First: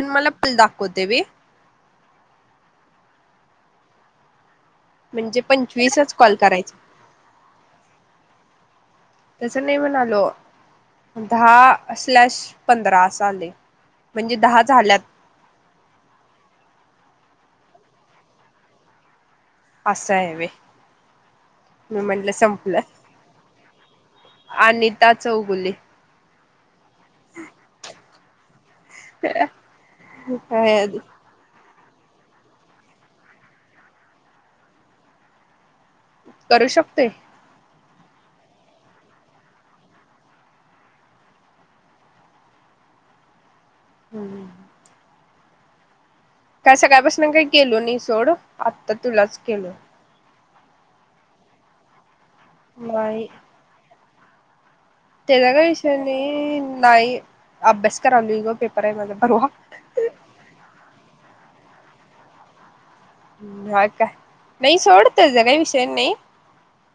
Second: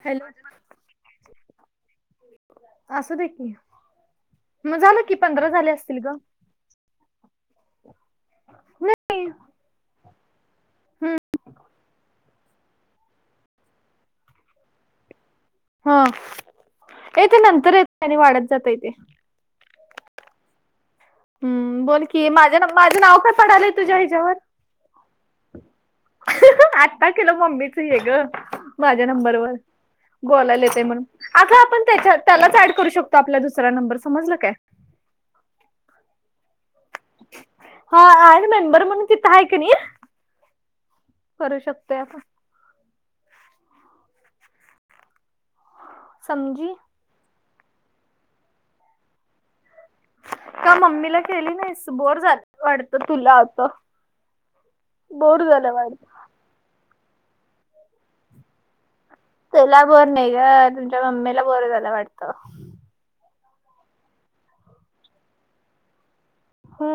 तुम्हाला पण दाखवते वे. असूदे की. मग झालं की म्हणजे पंधरा झाले असतील पंचवीसच ग कॉल करायचे. नाही तसं नाही म्हणालो दहा असल्यास पंधरा अस आलय म्हणजे दहा झाल्यात हा ये ते नंतर येतय आणि वाढत जातय ते असय व्हय हम्म, बोल कि माझ्या माझं नाव काय पडालय तुझ्या ह्याच्यावर अनिता चौगुले आत्ता केलं मम्मीच हे ग माझ्या नंबरवर बोलायला येतय म्हणून आग आपण त्याच्या त्यालाच ऍड करू शकतो आपला दुसरा नंबर समजला काय? करू शकतोय? हा मेंबर म्हणून तिथं हाय कनी. करू शकतोय आपण हम्म समज काय सकाळपसन काही केलो नाही सोड आत्ता तुलाच केलोय का मम्मीला केली नाहीस बोर झालं वाटत नाही तुला आता बोर तेजा काय झालं वाटतं विषय नाही, नाही अभ्यास करालोय गं पेपर हाय माझा परवा. तुला बोर नाही ग तुमच्या मम्मीला बोर झाला वाटत हम् ह का नाही सोड तेजा काय विषय नाही. हो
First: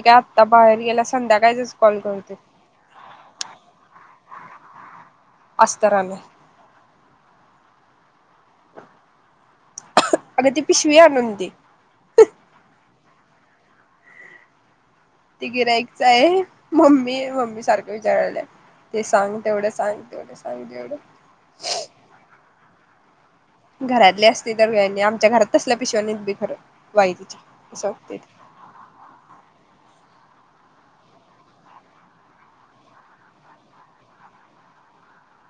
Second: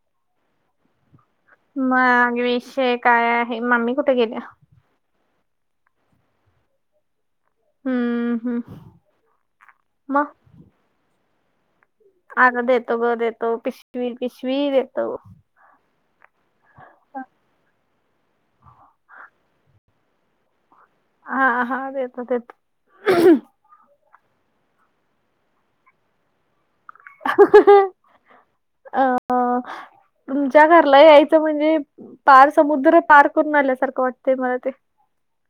एक आत्ता बाहेर गेला संध्याकाळचच कॉल करते. [unintelligible] काय आहे मम्मी कुठ गेल्या. असतर आलय. हम्म हम्म म. अग ती पिशवी आणून दे. अगं देतो ग देतो पिशवी पिशवी देतो. ते गिराईक चा ये मम्मी मम्मी सार ये जेवायला ते सांग तेवढं सांग तेवढं सांग तेवढं. हा हा ते येत ते येत. घरातली असते तर [unintelligible] आमच्या घरात तसल्या पिशव्या नई येत बई खरं. वाई तिच्या असं वाटते आ आ. तुमच्या घरला यायचं म्हणजे पार समुद्र पार करून आल्यासारखं वाटतंय मला ते.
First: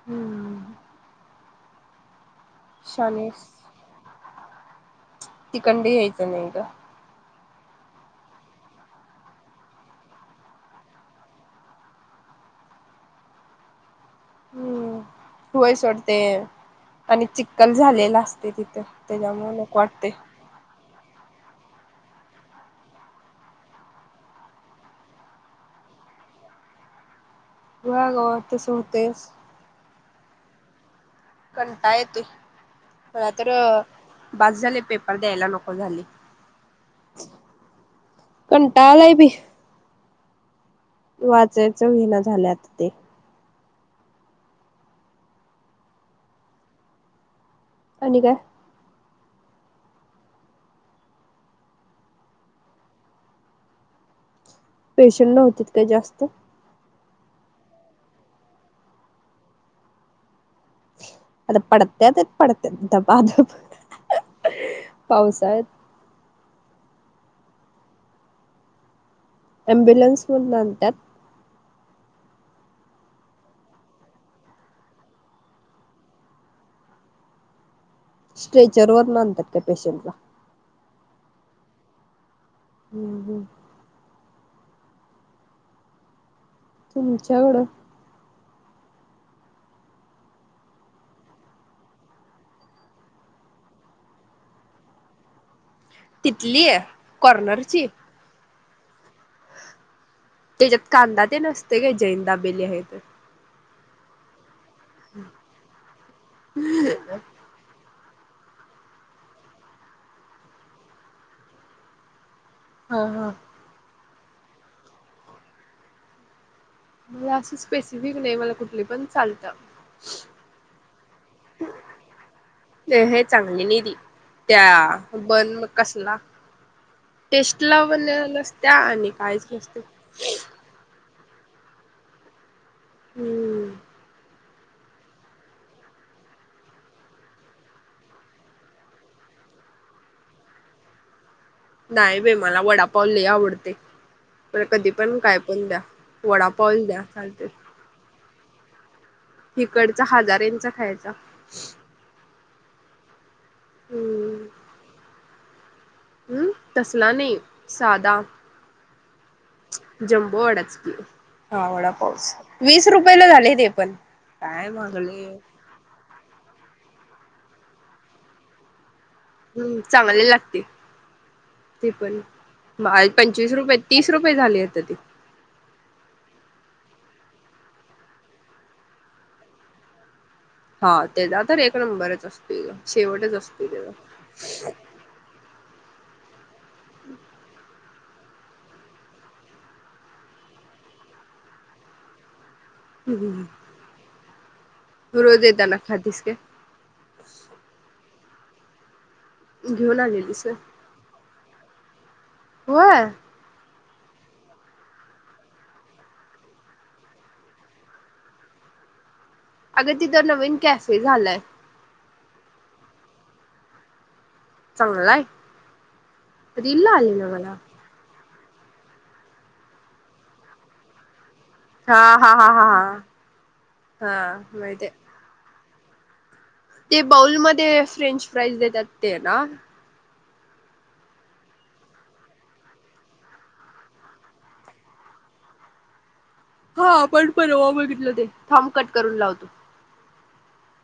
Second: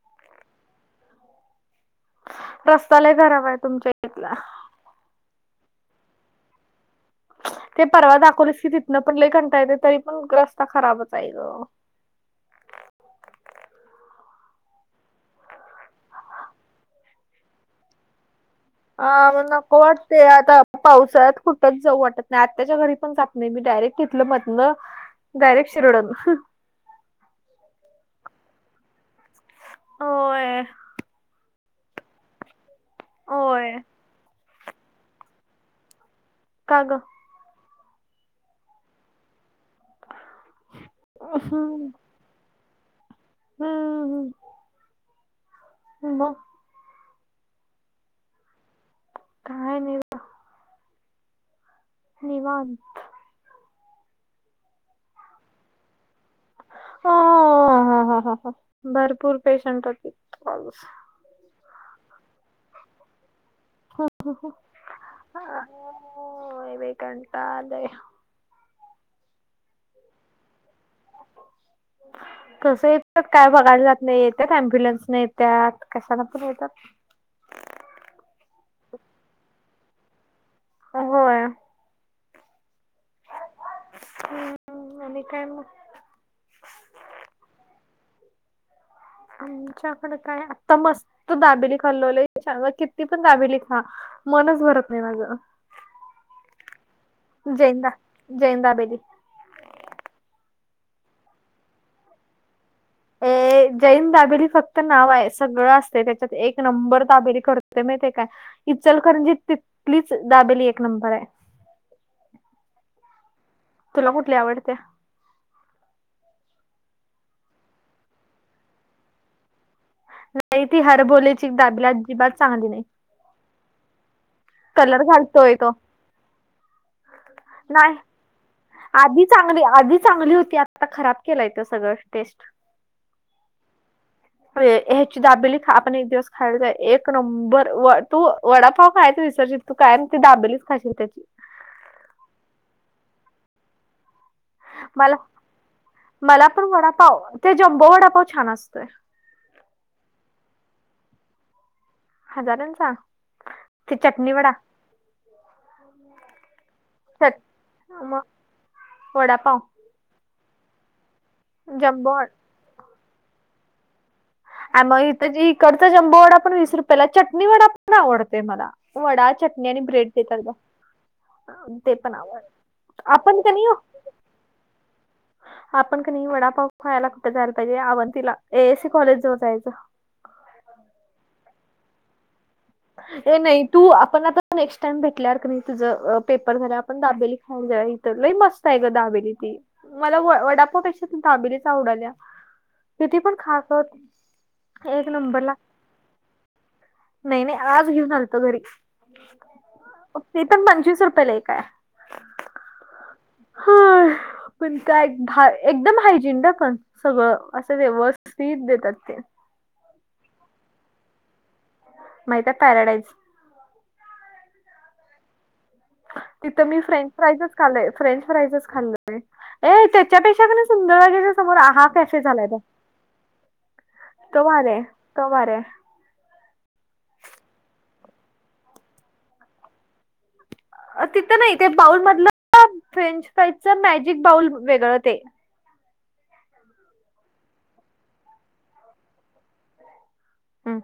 हम्म. रस्ता लय शाने खराब आहे तुमच्या इथला. तिकन भी घ्यायच नई ग. ते परवा दाखवलीस की तिथनं पण लई कंटाळ येते तरी पण रस्ता खराबच हाय ग. हम्म व्हय सोडते आणि चिक्कल झालेला असते तिथ अ म्हणून नको वाटते आता. पावसाळ्यात कुठंच जाऊ वाटत नाही आत्ताच्या घरी पण जात नाही मी डायरेक्ट तिथल मधन डायरेक शरळत ह. [unintelligible] ह्या गावात तस होतेच. होय. कंटा येतोय रात्र होय बास झाले पेपर द्यायला नको झाली. का ग. कंटाळ आलाय बई. वाचायचं होईना झालय आता. ते हम्म हम्म. मग. आणि काय? काय नाही. बघ, निवांत. पेशंट नव्हतीत काही जास्त. हा हा हा हा हा हा हा भरपूर पेशंट होते. [unintelligible] आणि पडत्या ते पडत्या धबाधब. हो हो हो अ पावसाळ्यात होय बाई काय म्हणता लय ॲम्बुलन्स मधन आणतात. [inaudible] कसं येतात काय बघायला जात नाही येत अम्ब्युलन्स ने येतात कशान पण येतात. स्ट्रेचर वर न आनतात का पेशंटला. होय. हम्म हम्म. हम्म आणि काय म. तुमच्याकडं आमच्याकडे काय आता मस्त दाबेली खाल्ललोय किती पण दाबेली खा मनच भरत नाही माझं. तिथली ये जैन कॉर्नरची? दा जैन दाबेली. त्याच्यात कांदा ते नसते काय जैन दाबेली आहे तर. अ जैन दाबेली खा तर नाव आहे सगळं असते त्याच्यात एक नंबर ताबेरी करते म ते काय इचलकरंजी तिथलीच दाबेली एक नंबर आहे हा हा तुला कुठली आवडते म असं स्पेसिफिक नाही मला कुठली पण चालतं नाही ती हरबोलेची दाबिला अजिबात चांगली नाही ते हे चांगली नाही दि त्या कलर बन घालतोय मग तो कसला टेस्ट ला ब नाही नसत्या आणि कायच नसत ता खराब केलायेत सगळं टेस्ट हम्म ह्याची दाबेली आपण एक दिवस खायला एक नंबर व तू वडापाव खायच विसर्जित तू काय ती दाबेलीच खाशील त्याची नाही भे मला वडापावले आवडते प कधी मला पण काय पण द्या वडापाऊल द्या चालते बोडापा छान असतोय इिकडचा हजारेचा खायचा हजारांचा ते चटणी हम्म. वडा हम् तसला नाही चट सादा मग वडापाव जम्बोवाडाच की हा वडा पाऊस वीस रुपयाेला झाले ते पण काय आणि मगथ महागलय. इकडचा जंबू वडा पण वीस रुपयाेला चटणी वडा पण आवडत मला वडा चटन हम्म आणि ब्रेड ते चांगले करदा लागते ते पण आपण पंचवीस तरनी रुपये तीस रुपये झाले आता ते. आपण क नाही वडापाव पहायला कुठे जायला पाहिजे आवनतीिला एस सी कॉलेज जवळ जायचं हा तेचा तर एक नंबरच असतील ए नाही तू आपण आता नेक्स्ट टाइम भेटल्या क नाही तिझ पेपर झाला आपण दाबेली खायला जा इथ ल मस्त आहे ग दाबेली ती मला व वडापापेक्षा दाबिरीच्या आवडाल्या किती पण खास होत एक नंबरला खादिस के नाही नाही आज घेऊन आलतो घरी घेऊन ते आलेलीस व्हय? पण पंचवीस रुपयला एक काय होय होय पण काय एकदम [unintelligible] हायजीन द पण सगळं असं व्यवस्थित देतात ते अगं तिथं नवीन कॅफे झालाय माहिताय पॅराडाईज चांगलाय तिथं मी रील ला फ्रेंच आली ना फ्राईजच मला खालय फ्रेंच फ्राईजच खाल्लय ऐ त्याच्यापेक्षा कणय सुंदर [unintelligible] समोर ह आ हा कशी हा झालाय हा हा हा हा तो भारीय आहे माहिती तो भारिय ते बाऊलमध्ये फ्रेंच फ्राईज देतात ते ना तिथं नाही ते बाऊल मधलं फ्रेंच फाईजच मॅजिक बाऊल वेगळं ते हा आपण परवा बघितलं ते थांब कट करून लावतो हम्